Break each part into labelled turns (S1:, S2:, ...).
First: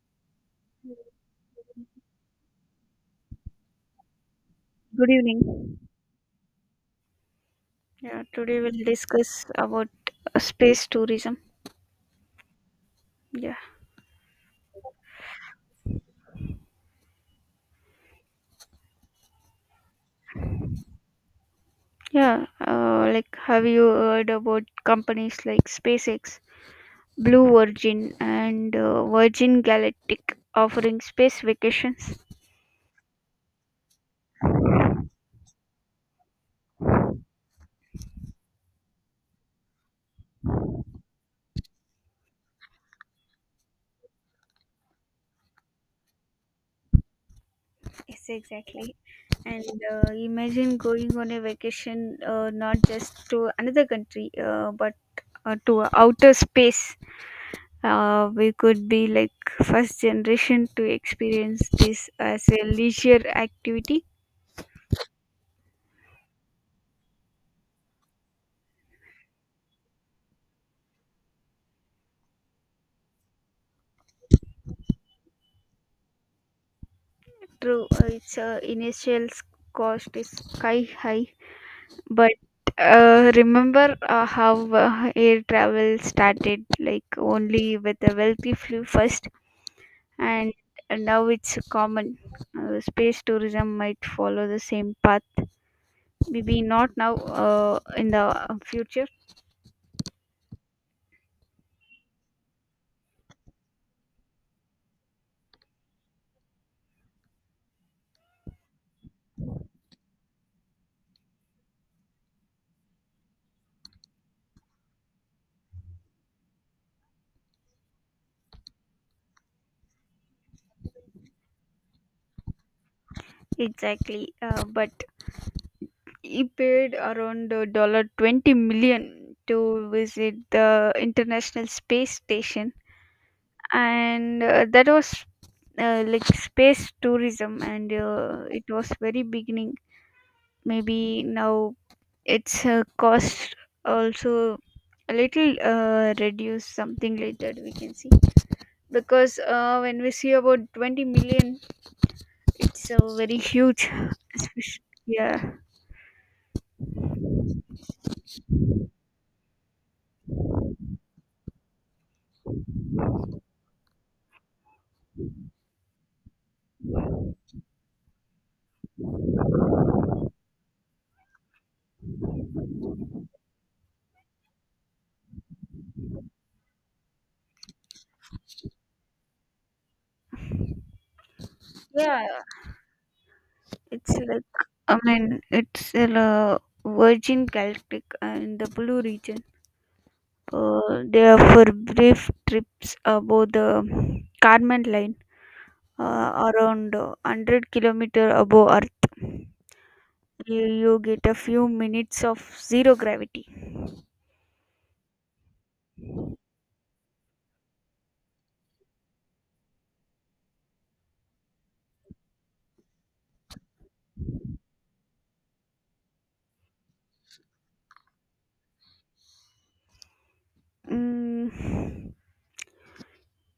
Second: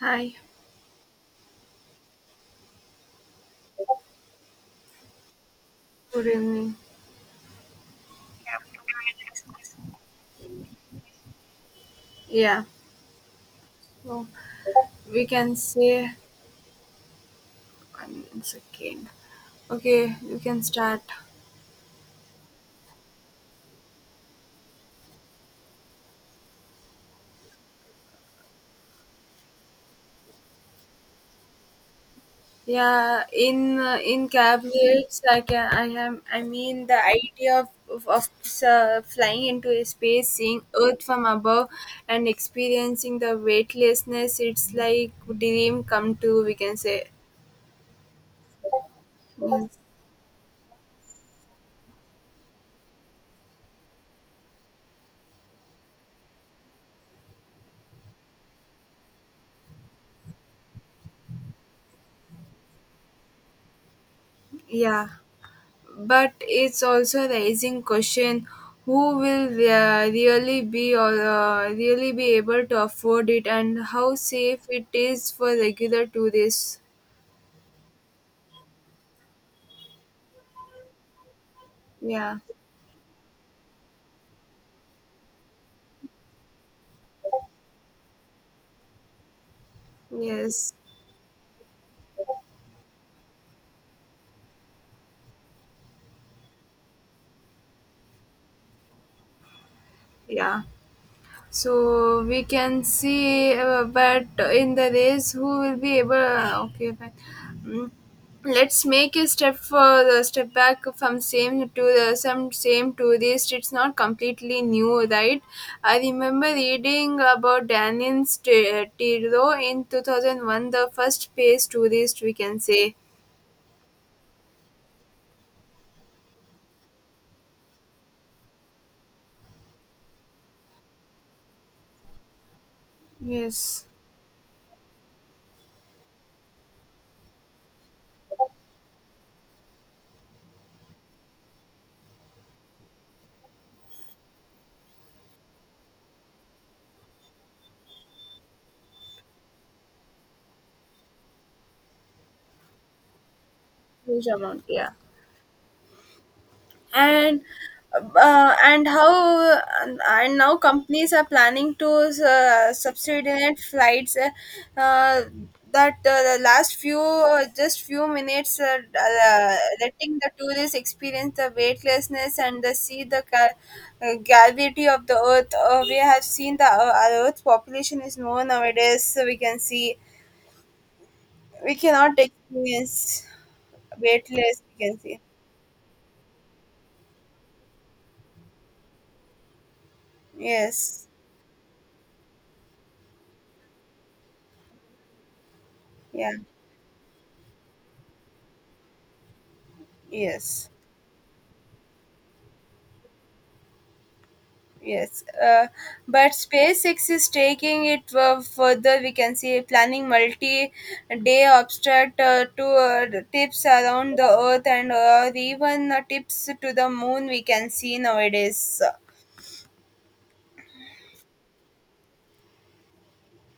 S1: Hi,
S2: Good evening.
S1: good evening.
S2: Yeah, Today we'll discuss about space tourism.
S1: Yeah,
S2: Yeah,
S1: well, we can say one second. Okay, you can start.
S2: yeah. Like, have you heard about companies like SpaceX, Blue Origin, and Virgin Galactic offering space vacations?
S1: Yeah, in caveats, I can I am I mean the idea of flying into a space, seeing Earth from above, and experiencing the weightlessness. It's like dream come true. We can say.
S2: Yes, exactly. And
S1: Yes.
S2: imagine going on a vacation, not just to another country, but to outer space. We could be like first generation to experience this as a leisure activity.
S1: Yeah. But it's also raising question who will really be or really be able to afford it and how safe it is for regular tourists.
S2: True. Its initial cost is sky high, but
S1: Yeah.
S2: remember how air travel started, like only with the wealthy flew first, and
S1: Yes.
S2: now it's common. Space tourism might follow the same path, maybe not now, in the future.
S1: Yeah. So we can see, but in the race, who will be able? Uh, okay, fine. Mm. Let's make a step for the step back from same to the some same to this. It's not completely new, right? I remember reading about Danin's T- Tiro in 2001, the first phase tourist we can say.
S2: Exactly. But he paid around dollar $20 million to visit the International Space Station,
S1: Yes.
S2: and that was like space tourism, and it was very beginning. Maybe now its cost also a little reduce, something like that, we can see. Because when we see about 20 million, it's a very huge
S1: Huge amount.
S2: especially.
S1: Yeah.
S2: Yeah.
S1: and uh, and how and now companies are planning to subsidize flights uh, that the last few just few minutes letting the tourists experience the weightlessness and the see the ca- gravity of the earth. Uh, we have seen the our earth's population is low nowadays, so we can see we cannot
S2: Yeah,
S1: experience
S2: It's like
S1: weightless, we can
S2: I
S1: see.
S2: mean it's a Virgin Galactic, in the Blue region.
S1: Yes.
S2: They are for brief trips above the Carmen line,
S1: Yeah.
S2: around 100-kilometer above Earth. You,
S1: Yes.
S2: you get a few minutes of zero gravity.
S1: Yes, but SpaceX is taking it further. We can see planning multi-day obstacle to the tips around the Earth and even tips to the Moon. We can see nowadays.
S2: Mm,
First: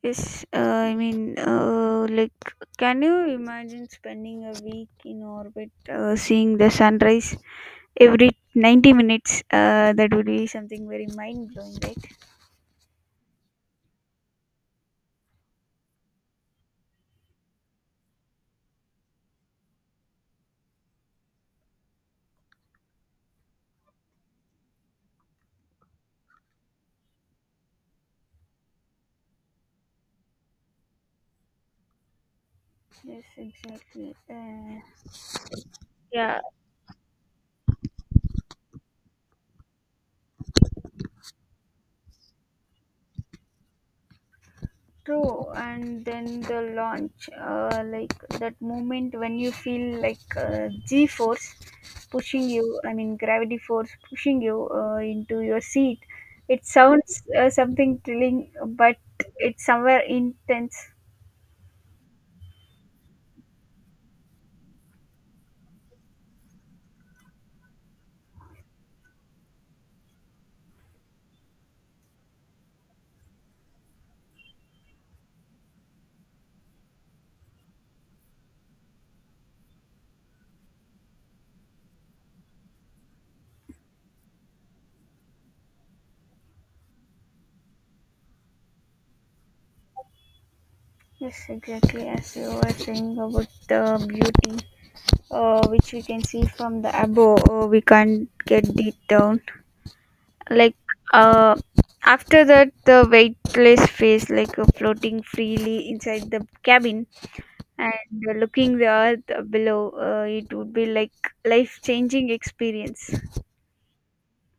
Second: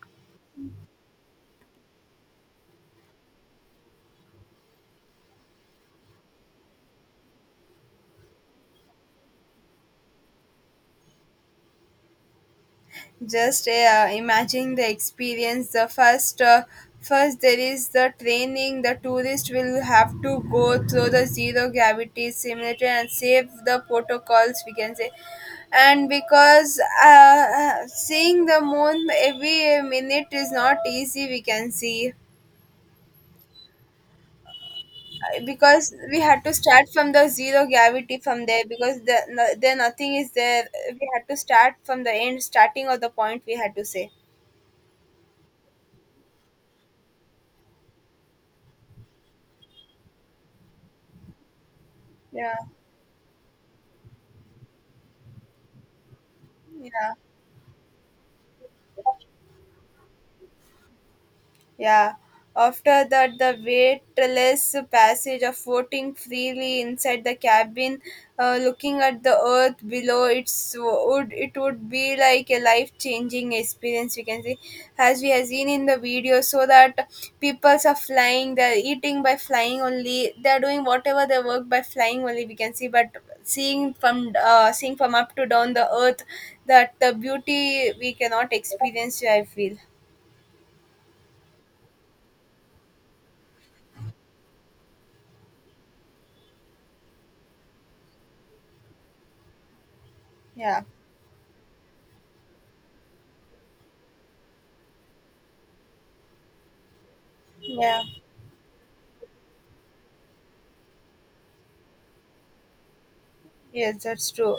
S2: yes, like, can you imagine spending a week in orbit, seeing the sunrise every 90 minutes? That would be something very mind blowing, right?
S1: Just imagine the experience the first first there is the training the tourist will have to go through the zero gravity simulator and save the protocols, we can say. And because seeing the moon every minute is not easy, we can see.
S2: Yes, exactly.
S1: Because we
S2: Yeah,
S1: had to start from the zero gravity from there, because the, no, there nothing is there. We had to start from the end starting of the point, we had to say.
S2: true. And then the launch, like that moment when you feel like G force pushing
S1: Yeah.
S2: you, I mean, gravity force pushing you into your seat. It
S1: Yeah.
S2: sounds something thrilling, but it's somewhere intense.
S1: Yeah. After that, the weightless passage of floating freely inside the cabin, looking at the earth below, it would be like a life changing experience. We can see, as we have seen in the video, so that peoples are flying, they're eating by flying only, they're doing whatever they work by flying only. We can see, but seeing from up to down the earth, that the beauty we cannot experience. I feel.
S2: Yes, exactly, as you were saying about the beauty, which we can see from the above. We can't get it down. Like,
S1: Yeah.
S2: uh, after that, the weightless face, like floating freely inside the cabin,
S1: Yeah.
S2: and looking the earth below. It would be like life-changing experience.
S1: Yes, that's true.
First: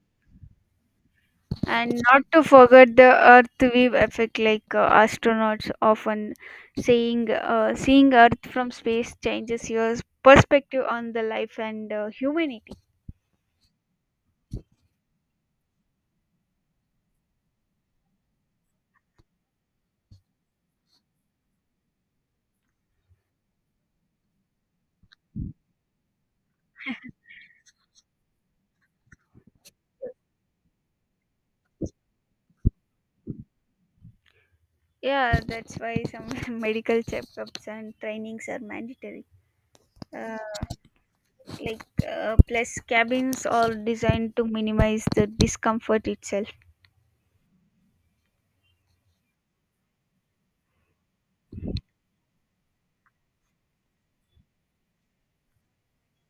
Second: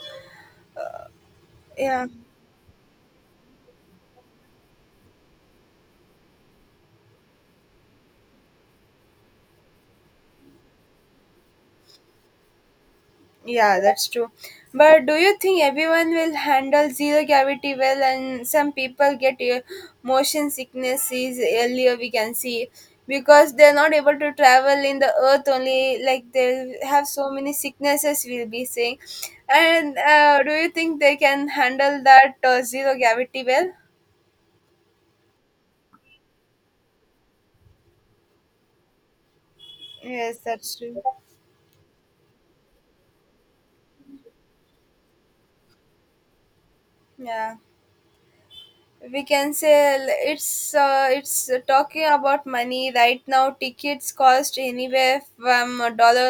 S2: And
S1: Yeah,
S2: not to forget the Earth wave effect, like astronauts often saying, seeing Earth from space changes your perspective on the life and humanity.
S1: yeah, that's true. But do you think everyone will handle zero gravity well? And some people get motion sicknesses earlier. We can see because they're not able to travel in the earth only. Like they have so many sicknesses. We'll be seeing. And do you think they can handle that zero gravity well?
S2: Yeah, that's why some medical checkups and trainings are mandatory. Uh,
S1: Yes, that's true.
S2: like, plus cabins are designed to minimize the discomfort itself.
S1: Yeah. We can say l- it's talking about money right now. Tickets cost anywhere from a dollar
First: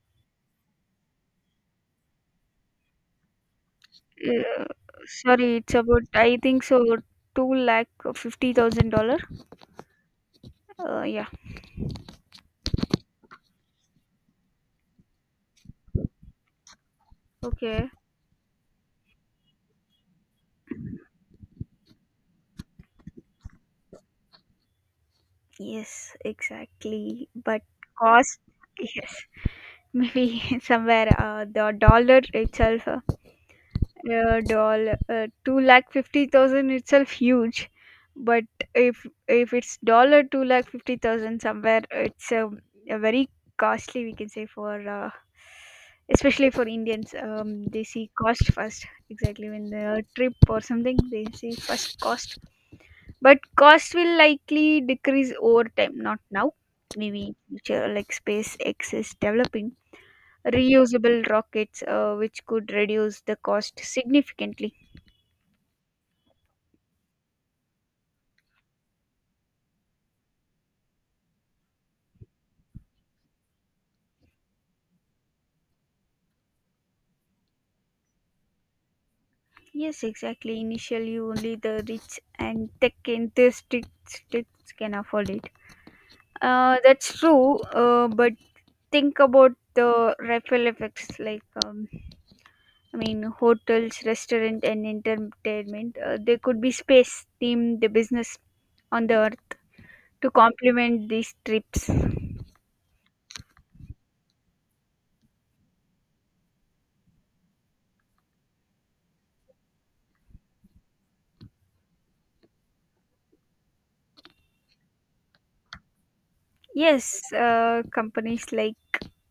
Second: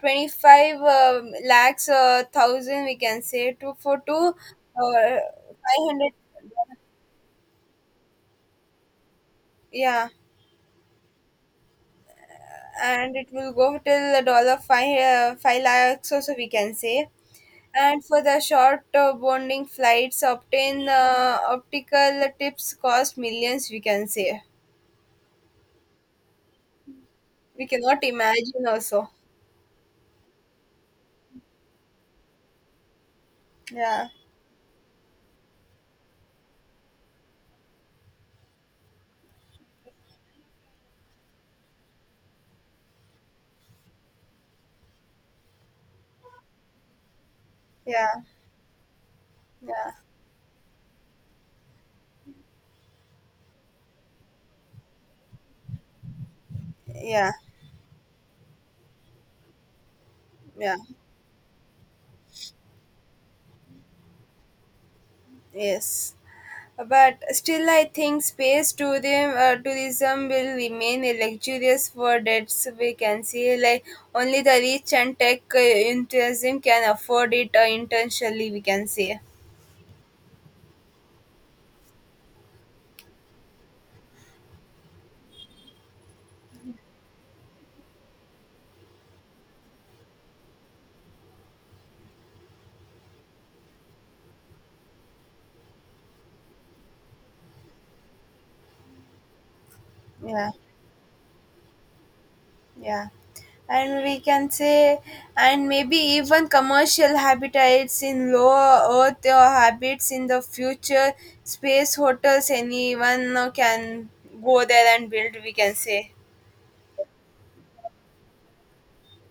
S1: 25 lakhs thousand, we can say, to for two
S2: Uh,
S1: uh,
S2: Sorry, it's about,
S1: 500.
S2: I think so, two lakh $50,000.
S1: Yeah,
S2: Yeah.
S1: and it will go till a dollar five lakhs also, we can say.
S2: Okay.
S1: And for the short bonding flights obtain optical tips cost millions, we can say.
S2: Yes, exactly. But
S1: We cannot
S2: cost.
S1: imagine also.
S2: Yes, maybe somewhere the dollar itself.
S1: Yeah.
S2: Yeah, doll. Two lakh 50,000 itself huge, but if it's dollar two lakh 50,000 somewhere, it's a very costly, we can say, for especially for Indians. They
S1: Yeah.
S2: see cost first, exactly. When
S1: Yeah.
S2: the trip or something, they see first cost, but cost will likely decrease over time. Not now, maybe
S1: Yeah.
S2: in future, like SpaceX is developing
S1: Yeah.
S2: reusable rockets, which could reduce the cost significantly.
S1: Yes. But still I think space tourism will remain a luxurious for that's, we can see. Like only the rich and tech enthusiasm can afford it intentionally, we can say.
S2: Yes, exactly. Initially, only the rich and tech enthusiasts can afford it. That's true. But think about the ripple effects. Like, hotels, restaurant, and entertainment. There could be space theme the business on the earth to
S1: Yeah.
S2: complement these trips.
S1: Yeah. And we can say, and maybe even commercial habitats in low earth or habits in the future, space hotels, anyone now can go there and build, we can say.
S2: Yes, companies like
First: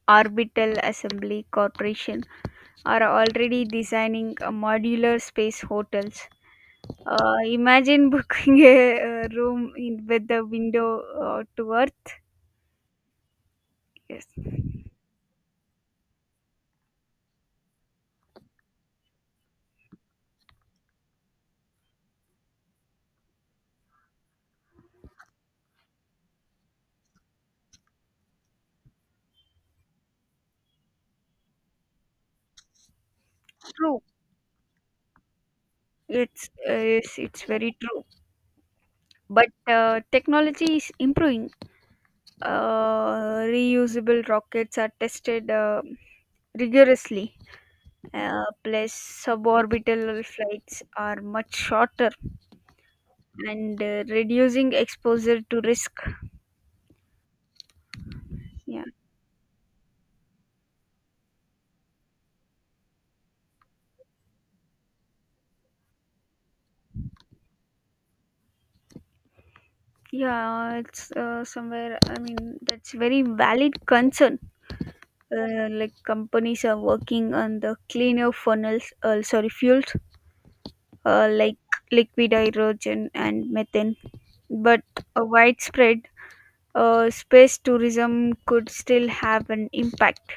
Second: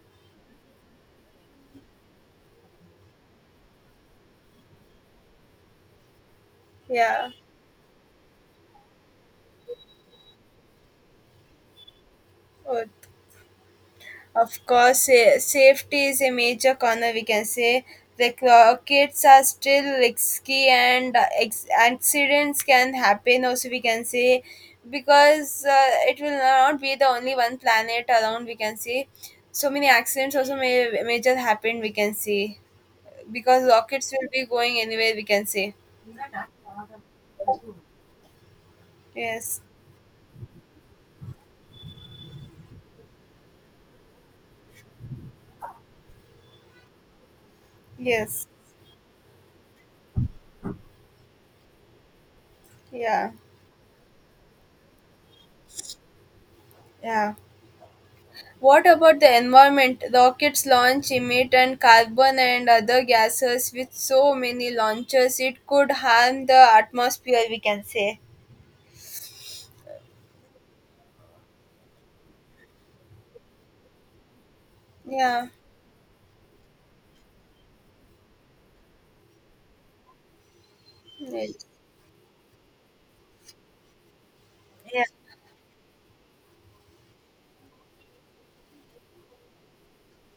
S2: Orbital Assembly Corporation are already designing modular space hotels.
S1: Yeah.
S2: Imagine booking a room in, with the window to earth.
S1: Oh.
S2: Yes,
S1: Of course, sa- safety is a major concern. We can say the clo- kids are still risky, and ex- accidents can happen. Also, we can say because it will not be the only one planet around. We can say so many accidents also may major happen. We can see because
S2: true.
S1: rockets will be going anywhere. We can say.
S2: It's yes, it's very true. But
S1: Yes.
S2: technology is improving. Reusable rockets are tested rigorously.
S1: Yes.
S2: Plus, suborbital flights are much shorter
S1: Yeah.
S2: and reducing exposure to risk.
S1: Yeah.
S2: Yeah,
S1: What about the environment? Rockets launch emit and carbon and other gases. With so many launches, it could harm the atmosphere, we can say.
S2: yeah, it's somewhere. I mean, that's very valid concern.
S1: Yeah.
S2: Like companies are working on the cleaner funnels, sorry, fuels, like
S1: Yes.
S2: liquid hydrogen and methane, but
S1: Yeah.
S2: a widespread space tourism could still have an impact.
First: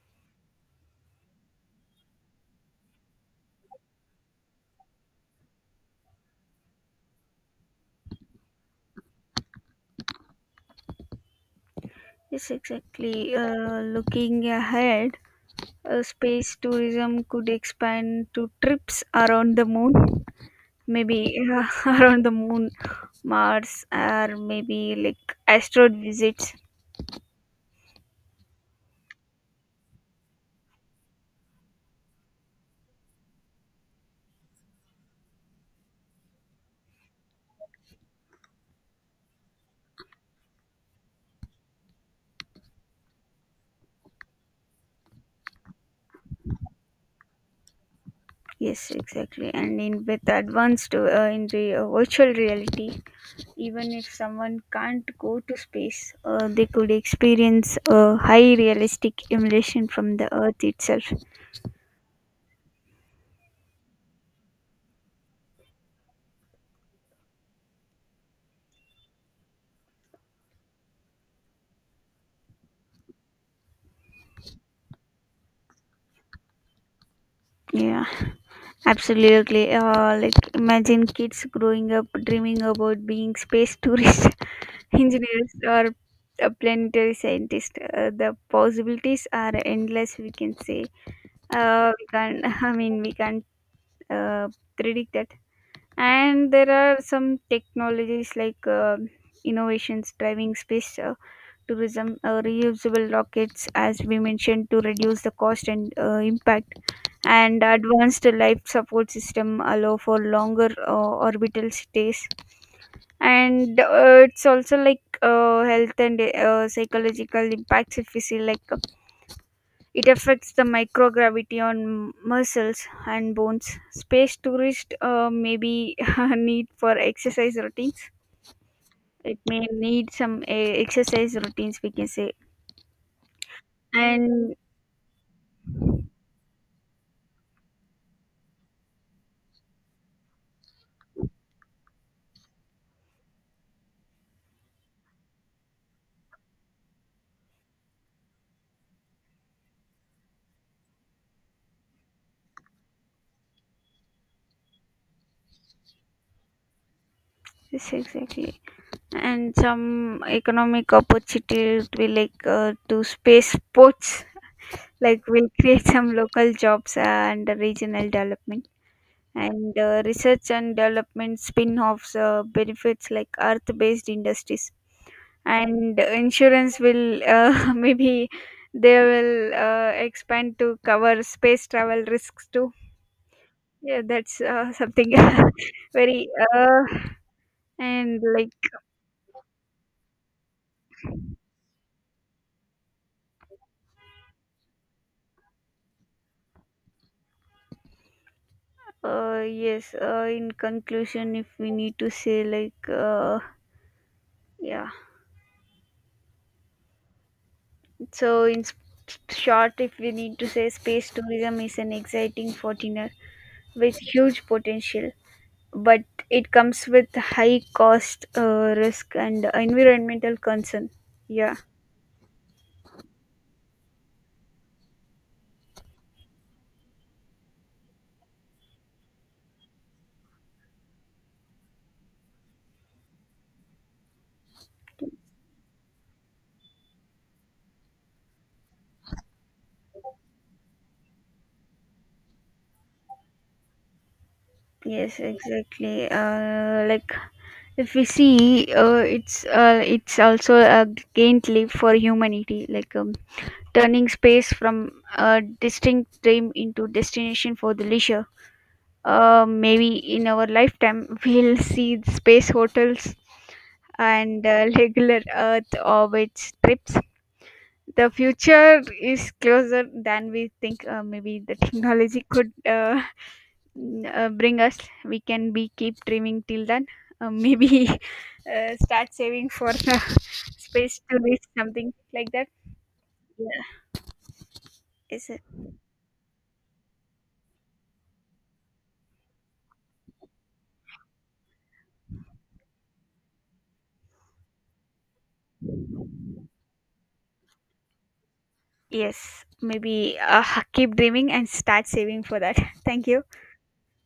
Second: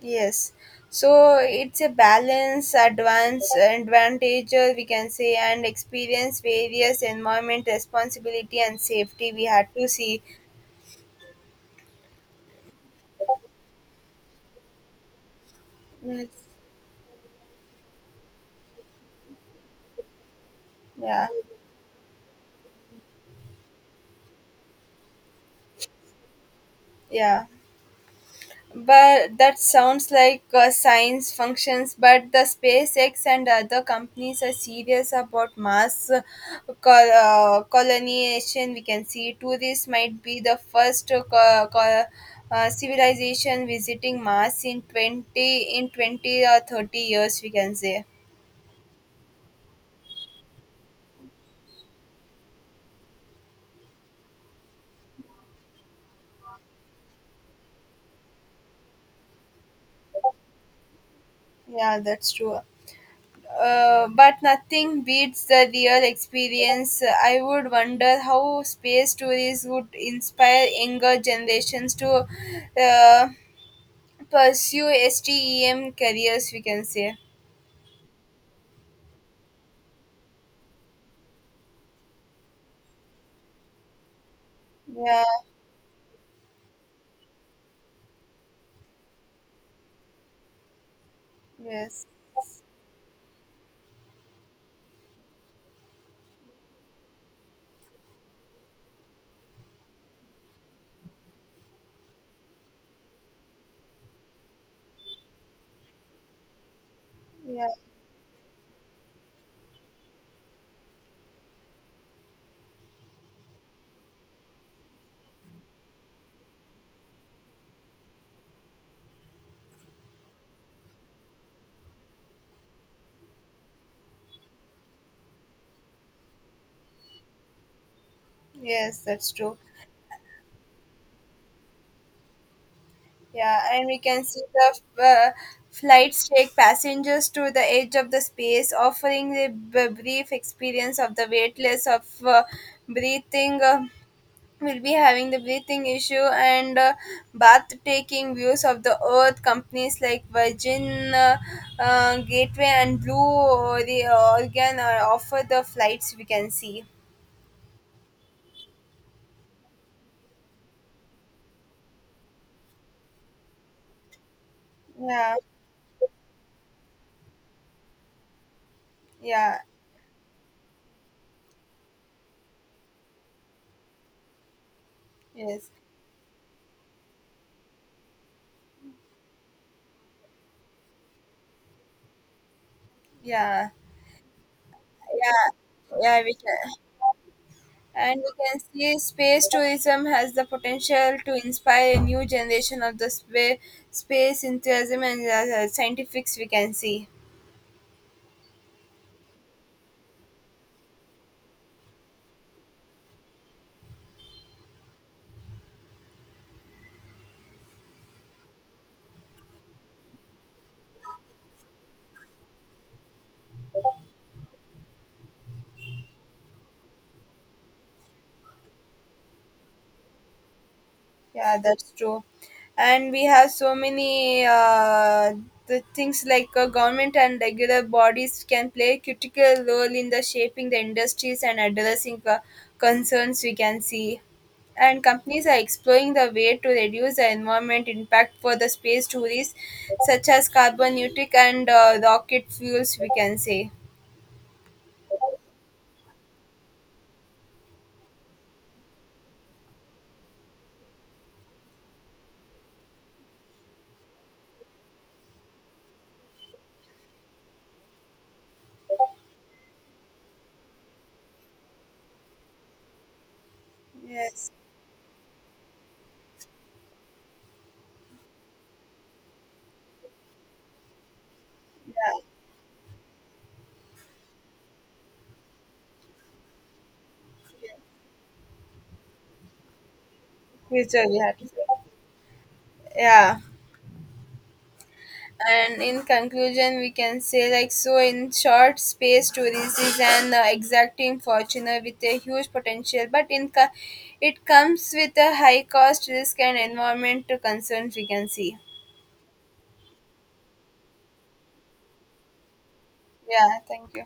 S1: Yes. So it's a balance, advance, advantage, we can say, and experience various environment responsibility and safety. We had to see.
S2: Yes, exactly. Looking ahead,
S1: Yes.
S2: space tourism could expand to trips around the moon, maybe
S1: Yeah.
S2: around the moon, mars, or maybe like asteroid visits.
S1: Yeah. But that sounds like science functions. But the SpaceX and other companies are serious about mass col- colonization. We can see tourists might be the first co- co- civilization visiting Mars in 20 or 30 years. We can say,
S2: Yes, exactly. And in with advanced, in the virtual reality, even if someone can't go to space, they could experience a high realistic emulation from the Earth itself.
S1: yeah, that's true. But nothing beats the real experience. I would wonder how space stories would inspire younger generations to uh, pursue STEM careers, we can say.
S2: Yeah, absolutely. Like imagine kids growing up dreaming about being space tourists,
S1: Yeah.
S2: engineers, or a planetary scientist. The possibilities are endless, we can say. We
S1: Yes.
S2: can't. I mean, we can't uh, predict that. And there are some technologies, like innovations driving space tourism, reusable rockets as we mentioned to reduce the cost and impact, and
S1: Yeah.
S2: advanced life support system allow for longer orbital stays. And it's also like health and psychological impacts. If we see, like, it affects the microgravity on muscles and bones. Space tourists may be need for exercise routines.
S1: Yes, that's
S2: It
S1: true.
S2: may need some exercise routines, we can say.
S1: Yeah, and we can see
S2: And
S1: the flights take passengers to the edge of the space, offering the b- brief experience of the weightless of breathing. Will be having the breathing issue and bath taking views of the earth. Companies like virgin gateway and blue the offer the flights, we can see.
S2: yes, exactly. And some economic opportunity will, like to space sports, like
S1: Yeah.
S2: will create some local jobs and regional development.
S1: Yeah.
S2: And research and development spin-offs benefits like earth-based industries,
S1: Yes.
S2: and insurance will maybe they will expand to cover space travel risks too.
S1: Yeah.
S2: Yeah, that's something
S1: Yeah. Yeah,
S2: very.
S1: we can. And
S2: And
S1: we
S2: like
S1: can see space tourism has the potential to inspire a new generation of the spa- space enthusiasm and scientifics, we can see.
S2: yes In conclusion, if we need to say, like, yeah so in s- short, if we need to say, space tourism is an exciting fortiner with huge potential, but it comes with high cost, risk and environmental concern. Yeah.
S1: Yeah, that's true. And we have so many the things like government and regular bodies can play a critical role in the shaping the industries and addressing concerns, we can see. And companies are exploring the way to reduce the environment impact for the space tourists, such as carbon neutral and rocket fuels, we can say.
S2: Yes, exactly. Like, if we see, it's also a giant leap for humanity, like, turning space from a distinct dream into destination for the leisure. Maybe in our lifetime we'll see space hotels and
S1: Yes.
S2: regular Earth orbit trips. The future is closer than we think. Maybe the
S1: Yeah.
S2: technology could bring us. We can be keep dreaming till then. Maybe start saving for the space
S1: Future, we
S2: to
S1: have
S2: reach,
S1: to say.
S2: something like that.
S1: Yeah.
S2: Yeah. Is it
S1: And in conclusion we can say like so in short, space tourism is an exacting fortune with a huge potential, but in co- it comes with a high cost risk and environmental concerns, we can see.
S2: yes, maybe keep dreaming and start saving for that. Thank you.
S1: Yeah, thank you.